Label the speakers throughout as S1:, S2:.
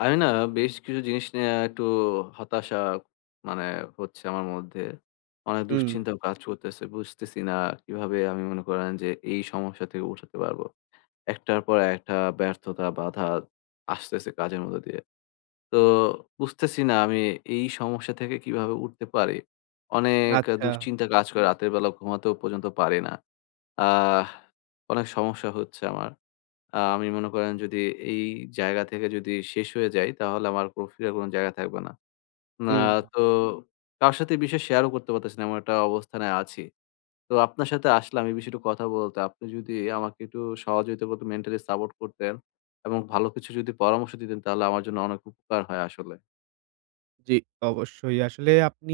S1: আমি না বেশ কিছু জিনিস নিয়ে আ একটু হতাশা মানে হচ্ছে আমার মধ্যে। অনেক
S2: হুম।
S1: দুশ্চিন্তাও কাজ করতেছে। বুঝতেছি না কিভাবে আমি মনে করেন যে, এই সমস্যা থেকে উঠাতে পারবো। একটার পর একটা ব্যর্থতা বাধা আসতেছে কাজের মধ্য দিয়ে। তো বুঝতেছি না আমি এই সমস্যা থেকে কিভাবে উঠতে পারি। অনেক
S2: আচ্ছা।
S1: দুশ্চিন্তা কাজ করে রাতের বেলা ঘুমাতেও পর্যন্ত পারি না। আহ অনেক সমস্যা হচ্ছে আমার। আ আমি মনে করেন যদি এই জায়গা থেকে যদি শেষ হয়ে যাই তাহলে আমার প্রক্রিয়ার কোনো জায়গা থাকবে না। না
S2: হুম।
S1: তো কারও সাথে বিষয় শেয়ার ও করতে পারতেছি না। এমন একটা অবস্থানে আছি। তো আপনার সাথে আসলাম এই বিষয়ে একটু কথা বলতে। আপনি যদি আমাকে একটু সহযোগিতা মেন্টালি সাপোর্ট করতেন এবং ভালো কিছু যদি পরামর্শ দিতেন তাহলে আমার জন্য অনেক উপকার হয় আসলে।
S2: জ্বি। অবশ্যই আসলে আপনি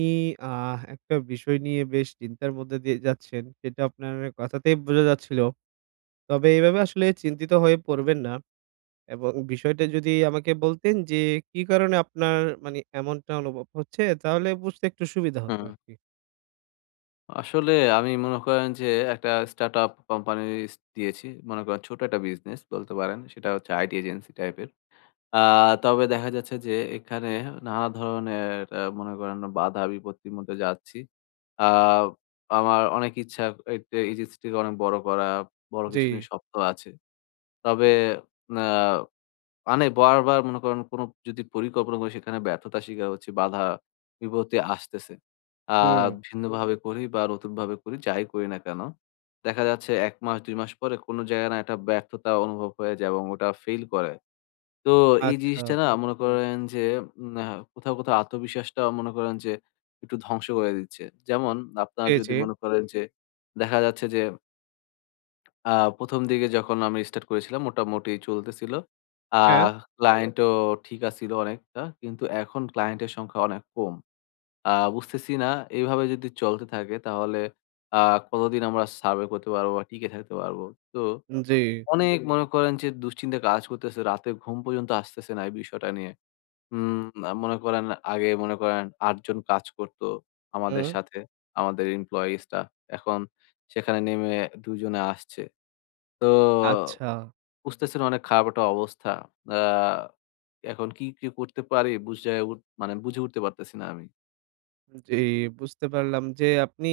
S2: আহ একটা বিষয় নিয়ে বেশ চিন্তার মধ্যে দিয়ে যাচ্ছেন সেটা আপনার কথাতেই বোঝা যাচ্ছিল। তবে এভাবে আসলে চিন্তিত হয়ে পড়বেন না। এবং বিষয়টা যদি আমাকে বলতেন যে, কি কারণে আপনার মানি এমনটা অনুভব হচ্ছে তাহলে বুঝতে একটু সুবিধা হতো
S1: হুম।
S2: আরকি?
S1: আসলে আমি মনে করেন যে, একটা স্টার্টআপ কোম্পানি স দিয়েছি, মনে করেন ছোট একটা বিজনেস বলতে পারেন, সেটা হচ্ছে আইটি এজেন্সি টাইপের। আ তবে দেখা যাচ্ছে যে, এখানে নানা ধরনের অ্যা মনে করেন বাঁধা-বিপত্তির মধ্যে যাচ্ছি। আ আমার অনেক ইচ্ছা এ টে এজেন্সিটিকে অনেক বড় করা, বড় কিছু
S2: জ্বী।
S1: নিয়ে স্বপ্ন আছে। তবে ন্যা মানে বারবার মনে করেন কোনো যদি পরিকল্পনা করি, সেখানে ব্যর্থতা শিকার হচ্ছে, বাঁধা-বিপত্তি আসতেছে। আ
S2: হুম।
S1: ভিন্নভাবে করি বা নতুন ভাবে করি ,যাই করি না কেনো, দেখা যাচ্ছে ১ মাস ২ মাস পরে, কোনো জায়গায় না একটা ব্যর্থতা অনুভব হয়ে যায় এবং ওটা ফেইল করে। তো এই
S2: আচ্ছা।
S1: জিনিসটা না মনে করেন যে, উম অ্যা কোথাও, কোথাও আত্মবিশ্বাসটাও মনে করেন যে একটু ধ্বংস করে দিচ্ছে। যেমন আপনারা
S2: জি,
S1: যদি
S2: জি।
S1: মনে করেন যে, দেখা যাচ্ছে যে আ ১ম দিকে যখন আমি স্টার্ট করেছিলাম মোটামুটি চলতেছিল।
S2: হ্যাঁ।
S1: আহ ক্লায়েন্টও ঠিক ছিল অনেকটা, কিন্তু এখন ক্লায়েন্টের সংখ্যা অনেক কম। আ বুঝতেছি না, এভাবে যদি চলতে থাকে তাহলে আ কতদিন আমরা সার্ভে করতে পারবো? বা টিকে থাকতে পারবো? তো,
S2: উঁ জ্বী।
S1: অনেক মনে করেন যে দুশ্চিন্তা কাজ করতেছে, রাতে ঘুম পর্যন্ত আসতেছে না, এই বিষয়টা নিয়ে। উম মনে করেন আগে মনে করেন ৮জন কাজ করতো, আমাদের
S2: উহুঁ।
S1: সাথে, আমাদের এমপ্লয়িজরা, এখন সেখানে নেমে ২জনে আসছে। তো
S2: আচ্ছা।
S1: বুঝতেছেন অনেক খারাপ একটা অবস্থা, আ এখন কি, কি করতে পারি মানে বুঝজায়ে উঠ মানে বুঝে উঠতে পারতেছি না আমি।
S2: জ্বি, বুঝতে পারলাম যে আপনি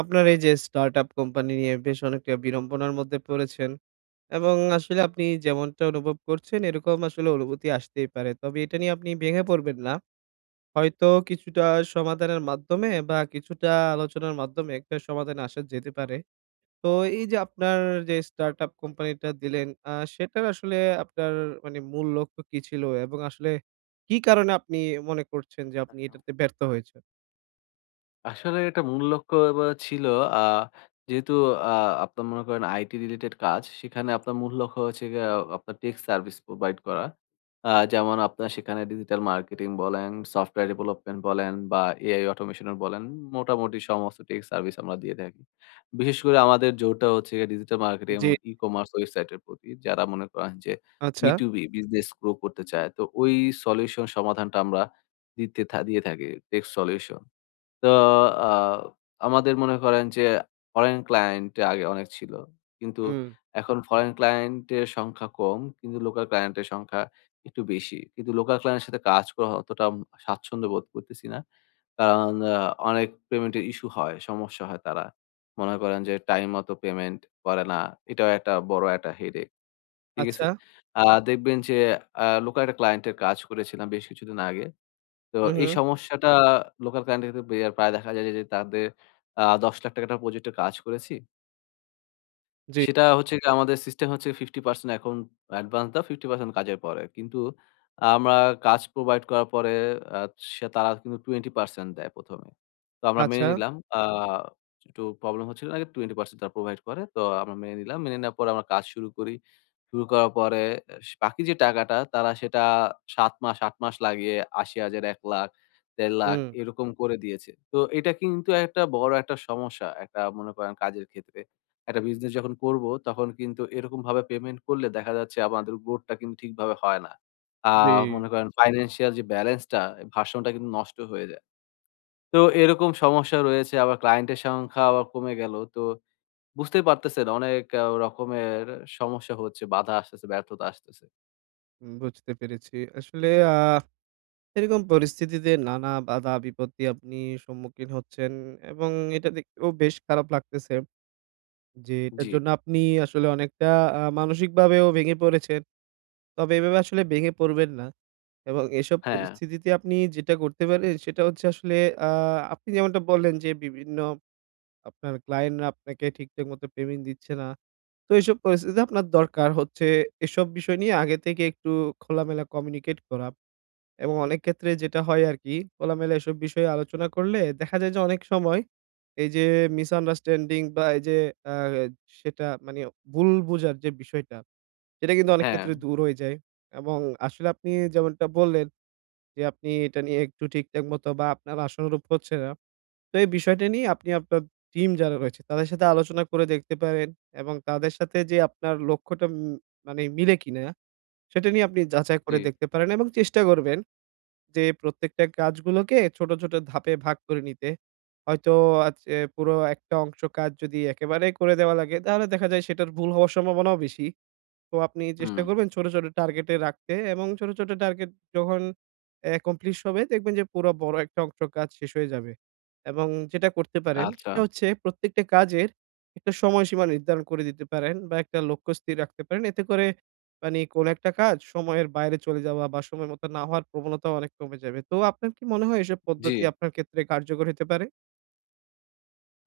S2: আপনার এই যে startup কোম্পানি নিয়ে বেশ অনেকটা বিড়ম্বনার মধ্যে পড়েছেন এবং আসলে আপনি যেমনটা অনুভব করছেন এরকম আসলে অনুভূতি আসতেই পারে। তবে এটা নিয়ে আপনি ভেঙে পড়বেন না। হয়তো কিছুটা সমাধানের মাধ্যমে বা কিছুটা আলোচনার মাধ্যমে একটা সমাধানে আসা যেতে পারে। তো এই যে আপনার যে startup কোম্পানিটা দিলেন আ সেটার আসলে আপনার মানে মূল লক্ষ্য কি ছিল এবং আসলে কি কারণে আপনি মনে করছেন যে আপনি
S1: একদম।
S2: এটাতে ব্যর্থ হয়েছেন?
S1: আসলে এটা মূল লক্ষ্য এ ব্যা ছিল আ যেহেতু আ আপনার মনে করেন আইটি রিলেটেড কাজ, সেখানে আপনার মূল্য লক্ষ্য হয়েছে গিয়ে আ আপনার টেক সার্ভিস প্রোভাইড করা। আ যেমন আপনারা সেখানে ডিজিটাল মার্কেটিং বলেন, সফটওয়্যার ডেভেলপমেন্ট বলেন বা এআই অটোমেশনও বলেন, মোটামুটি সমস্ত টেক সার্ভিস আমরা দিয়ে থাকি। বিশেষ করে আমাদের জোরটা হচ্ছে গিয়ে ডিজিটাল মার্কেটিং
S2: জি।
S1: এবং ই-কমার্স ওয়েবসাইটের প্রতি, যারা মনে করেন যে বি
S2: আচ্ছা।
S1: টু বি বিজনেস গ্রো করতে চায়। তো ওই সলিউশন সমাধানটা আমরা দিতে থাকি দিয়ে থাকি, tech solution। তো আ আমাদের মনে করেন যে ফরেন ক্লায়েন্ট আগে অনেক ছিলো। কিন্তু
S2: হুম।
S1: এখন ফরেন ক্লায়েন্টের সংখ্যা কম, কিন্তু লোকাল ক্লায়েন্টের সংখ্যা একটু বেশি। কিন্তু লোকাল ক্লায়েন্টের সাথে কাজ করা অতটা অম স্বাচ্ছন্দ্য বোধ করতেছি না। কারণ অ্যা অনেক পেমেন্টের ইস্যু হয়, সমস্যা হয় তারা। মনে করেন যে টাইম মতো পেমেন্ট করে না। এটাও একটা বড় একটা headace। ঠিক আছে?
S2: আচ্ছা।
S1: আ দেখবেন যে, অ্যা লোকাল একটা ক্লায়েন্টের কাজ করেছিলাম বেশ কিছুদিন আগে। তো
S2: হু,
S1: এই
S2: হু।
S1: সমস্যাটা লোকাল ক্লায়েন্টদের ক্ষেত্রে প্রায় দেখা যায় যে যে তাদের অ্যা ৳১০,০০০০ টাকার একটা প্রজেক্টর কাজ করেছি
S2: জি।
S1: সেটা হচ্ছে যে আমাদের সিস্টেম হচ্ছে 50% এখন অ্যাডভান্স দেও, 50% কাজের পরে। কিন্তু আমরা কাজ প্রোভাইড করার পরে আ সে তারা কিন্তু 20% দেয় ১ম এ। তো আমরা মেনে
S2: আচ্ছা।
S1: নিলাম। আ একটু প্রবলেম হচ্ছিল আগে 20% তারা প্রোভাইড করে। তো আমরা মেনে নিলাম। মেনে নেওয়ার পরে আমরা কাজ শুরু করি। শুরু করার পরে বাকি যে টাকাটা তারা সেটা ৭ মাস ৮ মাস লাগিয়ে ৮০,০০০, ১,০০,০০০, ১,৫০,০০০
S2: হুম।
S1: এরকম করে দিয়েছে। তো এটা কিন্তু একটা বড় একটা সমস্যা। একটা মনে করেন একটা কাজের ক্ষেত্রে। একটা বিজনেস যখন করব, তখন কিন্তু এরকমভাবে পেমেন্ট করলে দেখা যাচ্ছে আমাদের বোটটা কিন্তু ঠিকভাবে হয় না। আ
S2: জি।
S1: মনে করেন ফাইন্যান্সিয়াল যে বেলেন্স টা, ভার্সন টা কিন্তু নষ্ট হয়ে যায়। তো এরকম সমস্যা রয়েছে আবার ক্লায়েন্ট এর সংখ্যা আবার কমে গেলো। তো বুঝতেই পারতেছেন অনেক রকমের সমস্যা হচ্ছে, বাধা আসতেছে, ব্যর্থতা আসতেছে।
S2: বুঝতে পেরেছি। আসলে আ এরকম পরিস্থিতিতে নানা বাধা বিপত্তি আপনি সম্মুখীন হচ্ছেন এবং এটা দেখতেও বেশ খারাপ লাগতেছে। যে এটার
S1: জ্বি।
S2: জন্য আপনি আসলে আ অনেকটা মানসিকভাবেও ভেঙে পড়েছেন। তবে এভাবে আসলে ভেঙে পড়বেন না। এবং এসব
S1: হ্যাঁ।
S2: পরিস্থিতিতে আপনি যেটা করতে পারেন সেটা হচ্ছে আসলে আ আপনি যেমনটা বললেন যে বিভিন্ন আপনার ক্লায়েন্ট রা আপনাকে ঠিকঠাক মতো পেমেন্ট দিচ্ছে না। তো এসব পরিস্থিতিতে আপনার দরকার হচ্ছে। এসব বিষয় নিয়ে আগে থেকে একটু খোলামেলা কমিউনিকেট করা। এবং অনেক ক্ষেত্রে যেটা হয় আরকি খোলামেলা এসব বিষয়ে আলোচনা করলে দেখা যায় যে অনেক সময় এই যে মিসআন্ডারস্ট্যান্ডিং বা এই যে আ সেটা মানি ভুল বোঝার যে বিষয়টা, সেটা কিন্তু অনেক ক্ষেত্রে
S1: হ্যাঁ।
S2: দূর হয়ে যায়। এবং আসলে আপনি যেমনটা বললেন যে আপনি এটা নিয়ে একটু ঠিকঠাক মতো বা আপনার আশানুরূপ হচ্ছে না। তো এই বিষয়টা নিয়ে আপনি আপনার টিম যারা রয়েছে তাদের সাথে আলোচনা করে দেখতে পারেন এবং তাদের সাথে যে আপনার লক্ষ্যটা ম মানে মিলে কিনা সেটা নিয়ে আপনি যাচাই করে
S1: জী।
S2: দেখতে পারেন এবং চেষ্টা করবেন যে প্রত্যেকটা কাজগুলোকে ছোট, ছোট ধাপে ভাগ করে নিতে। হয়তো, আ যে পুরো একটা অংশ কাজ যদি একেবারেই করে দেয়া লাগে। তাহলে দেখা যায় সেটার ভুল হওয়ার সম্ভাবনাও বেশি। তো আপনি চেষ্টা
S1: হুম।
S2: করবেন ছোট, ছোট টার্গেট এ রাখতে এবং ছোট, ছোট টার্গেট যখন একমপ্লিস হবে দেখবেন যে পুরো বড় একটা অংশ কাজ শেষ হয়ে যাবে। এবং যেটা করতে পারেন
S1: আচ্ছা।
S2: সেটা হচ্ছে প্রত্যেকটা কাজের একটা সময়সীমা নির্ধারণ করে দিতে পারেন, বা একটা লক্ষ্য স্থির রাখতে পারেন। এতে করে মানে কোন একটা কাজ সময়ের বাইরে চলে যাওয়া বা সময় মত না হওয়ার প্রবণতাও অনেক কমে যাবে। তো আপনার কি মনে হয় এসব
S1: জ্বি।
S2: পদ্ধতি আপনার ক্ষেত্রে কার্যকর হতে পারে?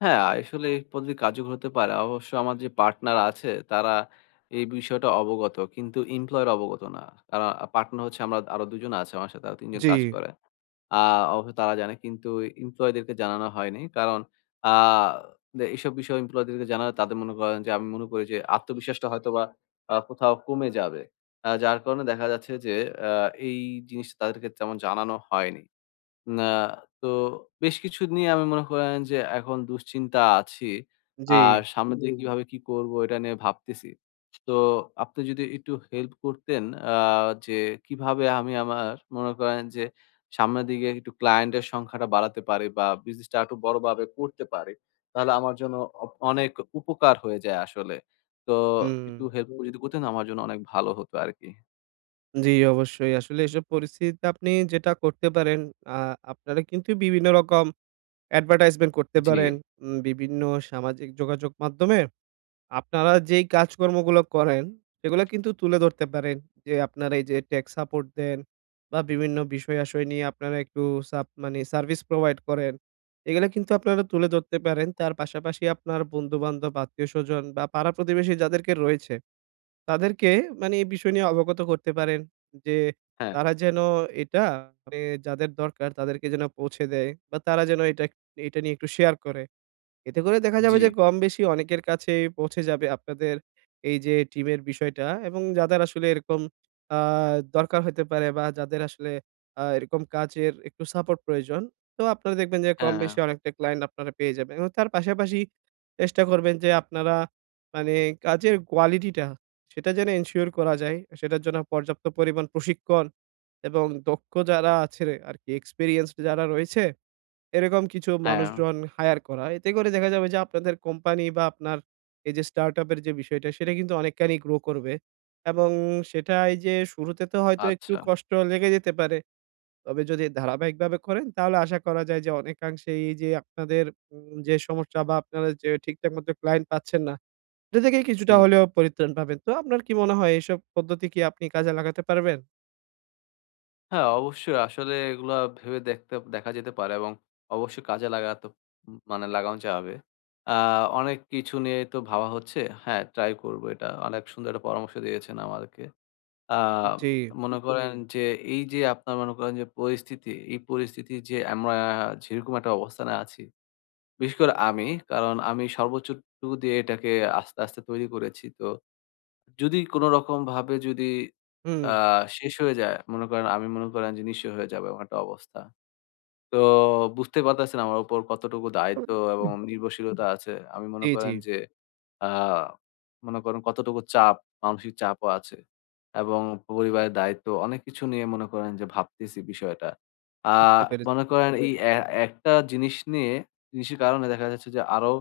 S1: হ্যাঁ, আসলে এই পদ্ধতি কার্যকর হতে পারে। অবশ্য, আমার যে পার্টনার আছে, তারা এই বিষয়টা অবগত, কিন্তু ইমপ্লয়ীরা অবগত না। কারণ, পার্টনার হচ্ছে আমরা আরো ২ জন আছি আমার সাথে, আরো ৩ জন কাজ
S2: জ্বী।
S1: করে। আ অবশ্যই তারা জানে, কিন্তু ইমপ্লয়ীদেরকে জানানো হয়নি। কারণ আ এসব বিষয়ে ইমপ্লয়ীদেরকে জানানো তাদের মনে করে যে আমি মনে করি যে, আত্মবিশ্বাসটা হয়তো বা আ কোথাও কমে যাবে। আ যার কারণে দেখা যাচ্ছে যে, আ এই জিনিসটা তাদেরকে তেমন জানানো হয়নি। না, তো বেশ কিছু নিয়ে আমি মনে করেন যে, এখন দুশ্চিন্তায় আছি। আর
S2: জ্বী।
S1: সামনের দিকে কিভাবে কি করবো, এটা নিয়ে ভাবতেছি। সো, আপনি যদি একটু হেল্প করতেন, আ যে কিভাবে আমি আমার মনে করেন যে, সামনের দিকে একটু ক্লায়েন্ট এর সংখ্যাটা বাড়াতে পারি বা বিজনেসটা আর একটু বড়ভাবে করতে পারি, তাহলে আমার জন্য অনেক উপকার হয়ে যায় আসলে। তো, একটু
S2: হুম।
S1: হেল্প করে যদি করতেন, আমার জন্য অনেক ভালো হতো আরকি।
S2: জ্বী। অবশ্যই। আসলে এইসব পরিস্থিতিতে আপনি যেটা করতে পারেন, আ আপনারা কিন্তু বিভিন্ন রকম অ্যাডভার্টাইজমেন্ট করতে
S1: জ্বী।
S2: পারেন, উম বিভিন্ন সামাজিক যোগাযোগ মাধ্যমে আপনারা যেই কাজকর্মগুলো করেন, সেগুলো কিন্তু তুলে ধরতে পারেন যে, আপনারা এই যে টেক্স সাপোর্ট দেন বা বিভিন্ন বিষয় আসয় নিয়ে আপনারা একটু সাভ মানে সার্ভিস প্রোভাইড করেন। এগুলা কিন্তু আপনারা তুলে ধরতে পারেন। তার পাশাপাশি আপনার বন্ধুবান্ধব, আত্মীয়স্বজন, বা পাড়া প্রতিবেশী যাদেরকে রয়েছে। তাদেরকে মানি এই বিষয় নিয়ে, অবগত করতে পারেন যে,
S1: হ্যাঁ।
S2: তারা যেন এটা, মানে যাদের দরকার তাদেরকে যেন আ পৌঁছে দেয়, বা তারা যেন এটা এটা নিয়ে এটা একটু শেয়ার করে। এতে করে দেখা যাবে যে,
S1: জ্বী।
S2: কমবেশি অনেকের কাছেই পৌঁছে যাবে, আপনাদের এই যে টিমের বিষয়টা এবং যাদের আসলে এরকম আ দরকার হতে পারে বা যাদের আসলে আ এরকম কাজের একটু সাপোর্ট প্রয়োজন, তো আপনারা দেখবেন যে
S1: হ্যাঁ,
S2: কমবেশি
S1: হ্যাঁ।
S2: অনেকটা ক্লায়েন্ট আপনারা পেয়ে যাবেন। এবং তার পাশাপাশি চেষ্টা করবেন যে, আপনারা মানে, কাজের কোয়ালিটিটা, সেটা যেন এনশিওর করা যায়, সেটার জন্য পর্যাপ্ত পরিমাণ প্রশিক্ষণ এবং দক্ষ যারা আছে আরকি, এক্সপেরিয়েন্সড যারা রয়েছে, এরকম কিছু
S1: হ্যাঁ।
S2: মানুষজন হাইয়ার করা। এতে করে দেখা যাবে যে, আপনাদের কোম্পানি বা আপনার এই যে স্টার্টআপ এর যে বিষয়টা, সেটা কিন্তু অনেকখানি গ্রো করবে। এবং সেটাই যে শুরুতে তো হয়তো, একটু
S1: আচ্ছা।
S2: কষ্ট লেগে যেতে পারে। তবে যদি ধারাবাহিকভাবে করেন, তাহলে আশা করা যায় যে, অনেকাংশেই যে আপনাদের যে সমস্যা বা আপনারা যে ঠিকঠাক মত ক্লায়েন্ট পাচ্ছেন না, এটা থেকেই কিছুটা
S1: হুম।
S2: হলেও পরিত্রাণ পাবেন। তো, আপনার কি মনে হয়, এসব পদ্ধতি কি আপনি কাজে লাগাতে পারবেন?
S1: হ্যাঁ অবশ্যই ‌। আসলে এগুলো ভেবে দেখতে দেখা যেতে পারে এবং অবশ্যই কাজে লাগাতে উম মানে লাগানো যাবে। আ অনেক কিছু নিয়ে তো ভাবা হচ্ছে। হ্যাঁ ট্রাই করবো এটা। অনেক সুন্দর একটা পরামর্শ দিয়েছেন আমাদেরকে। আ
S2: জ্বী।
S1: মনে করেন যে এই যে আপনারা মনে করেন যে পরিস্থিতি, এই পরিস্থিতি যে আমরা যেরকম একটা অবস্থানে আছি। বিশেষ করে আমি। কারণ আমি সর্বোচ্চটুকু দিয়ে এটাকে আস্তে, আস্তে তৈরি করেছি। তো যদি কোনরকমভাবে যদি
S2: হুম।
S1: আ শেষ হয়ে যায়। মনে করেন আমি মনে করেন যে নিঃস্ব হয়ে যাব, এমন একটা অবস্থা। তো বুঝতে পারতেছেন আমার উপর কতটুকু দায়িত্ব এবং নির্ভরশীলতা আছে। আমি মনে
S2: জী,
S1: করেন
S2: জী।
S1: যে আ মনে করেন কতটুকু চাপ, মানসিক চাপও আছে এবং পরিবারের দায়িত্ব, অনেক কিছু নিয়ে মনে করেন যে ভাবতেছি বিষয়টা। আ
S2: বুঝতে পেরেছি।
S1: মনে করেন এই এ একটা জিনিস নিয়ে জিনিসের কারণে দেখা যাচ্ছে যে আরো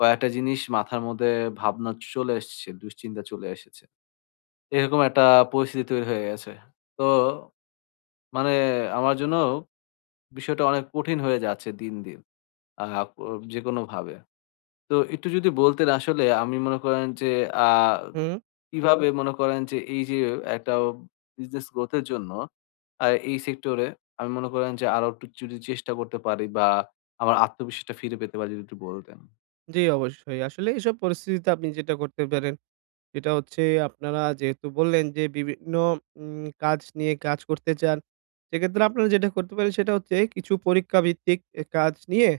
S1: কয়েকটা জিনিস মাথার মধ্যে ভাবনা চলে এসছে, দুশ্চিন্তা চলে এসেছে। এরকম একটা পরিস্থিতি তৈরি হয়ে গেছে। তো মানে আমার জন্যও বিষয়টা অনেক কঠিন হয়ে যাচ্ছে দিন, দিন। আ উ যেকোনোভাবে। তো একটু যদি বলতেন আসলে আমি মনে করেন যে আ
S2: হুম।
S1: কিভাবে মনে করেন যে এই যে একটা business growth এর জন্য আ এই সেক্টরে আমি মনে করেন যে আরো একটু চুরির চেষ্টা করতে পারি বা আমার আত্মবিশ্বাসটা ফিরে পেতে পারি যদি একটু বলতেন।
S2: জি, অবশ্যই। আসলে এসব পরিস্থিতিতে আপনি যেটা করতে পারেন, সেটা হচ্ছে আপনারা যেহেতু বললেন যে বিভিন্ন ওম কাজ নিয়ে কাজ করতে চান। সেক্ষেত্রে আপনারা যেটা করতে পারেন সেটা হচ্ছে কিছু পরীক্ষাভিত্তিক এ কাজ নিয়ে,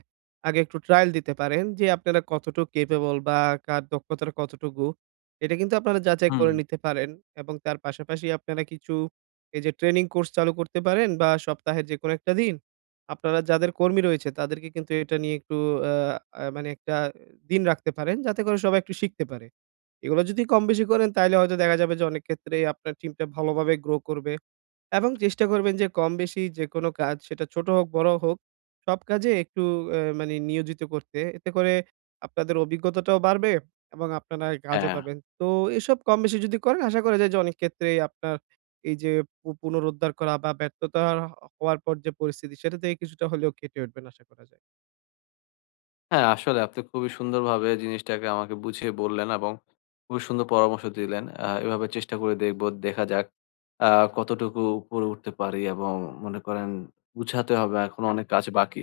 S2: আগে একটু ট্রায়াল দিতে পারেন। যে আপনারা কতটুক ক্যাপেবল বা কার দক্ষতাটা কতটুকু? এটা কিন্তু আপনারা যাচাই করে
S1: হুম।
S2: নিতে পারেন এবং তার পাশাপাশি আপনারা কিছু এই যে ট্রেনিং কোর্স চালু করতে পারেন, বা সপ্তাহের যেকোনো একটা দিন আপনারা যাদের কর্মী রয়েছে তাদেরকে কিন্তু এটা নিয়ে একটু আ আ মানে একটা দিন রাখতে পারেন। যাতে করে সবাই একটু শিখতে পারে। এগুলো যদি কম-বেশি করেন তাহলে হয়তো দেখা যাবে যে অনেক ক্ষেত্রে আপনার টিমটা ভালোভাবে গ্রো করবে। এবং চেষ্টা করবেন যে কম-বেশি যেকোনো কাজ সেটা ছোট হোক, বড় হোক সব কাজে একটু এ মানে নিয়োজিত করতে। এতে করে আপনাদের অভিজ্ঞতাটাও বাড়বে এবং আপনারা এ কাজও
S1: হ্যাঁ।
S2: পাবেন। তো এসব কম-বেশি যদি করেন আশা করা যায় যে অনেক ক্ষেত্রে আপনার এইযে পু পুনরুদ্ধার করা বা ব্যর্থতা হওয়ার, হ হওয়ার পর যে পরিস্থিতি সেটা থেকে কিছুটা হলেও কেটে উঠবেন আশা করা যায়।
S1: হ্যাঁ, আসলে আপনি খুবই সুন্দরভাবে জিনিসটাকে আমাকে বুঝিয়ে বললেন এবং খুবই সুন্দর পরামর্শ দিলেন। আ এভাবে চেষ্টা করে দেখব। দেখা যাক আ কতটুকু উপরে উঠতে পারি? এবং মনে করেন গুছাতে হবে, এখনো অনেক কাজ বাকি।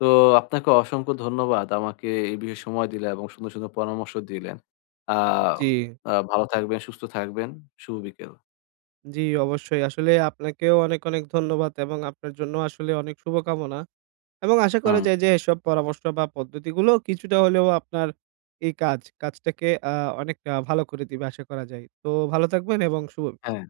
S1: তো আপনাকে অসংখ্য ধন্যবাদ আমাকে এই বিষয়ে সময় দিলেন এবং সুন্দর, সুন্দর পরামর্শ দিলেন। আ
S2: উ জি।
S1: আ ভালো থাকবেন, সুস্থ থাকবেন। শুভ বিকেল।
S2: জি, অবশ্যই। আসলে আপনাকেও অনেক, অনেক ধন্যবাদ এবং আপনার জন্য আসলে অনেক শুভকামনা। এবং আশা করা
S1: হুম।
S2: যায় যে এসব পরামর্শ বা পদ্ধতিগুলো কিছুটা হলেও আপনার এই কাজ, কাজটাকে আ অনেকটা ভালো করে দিবে। আশা করা যায়। তো ভালো থাকবেন এবং শুভ
S1: হ্যাঁ।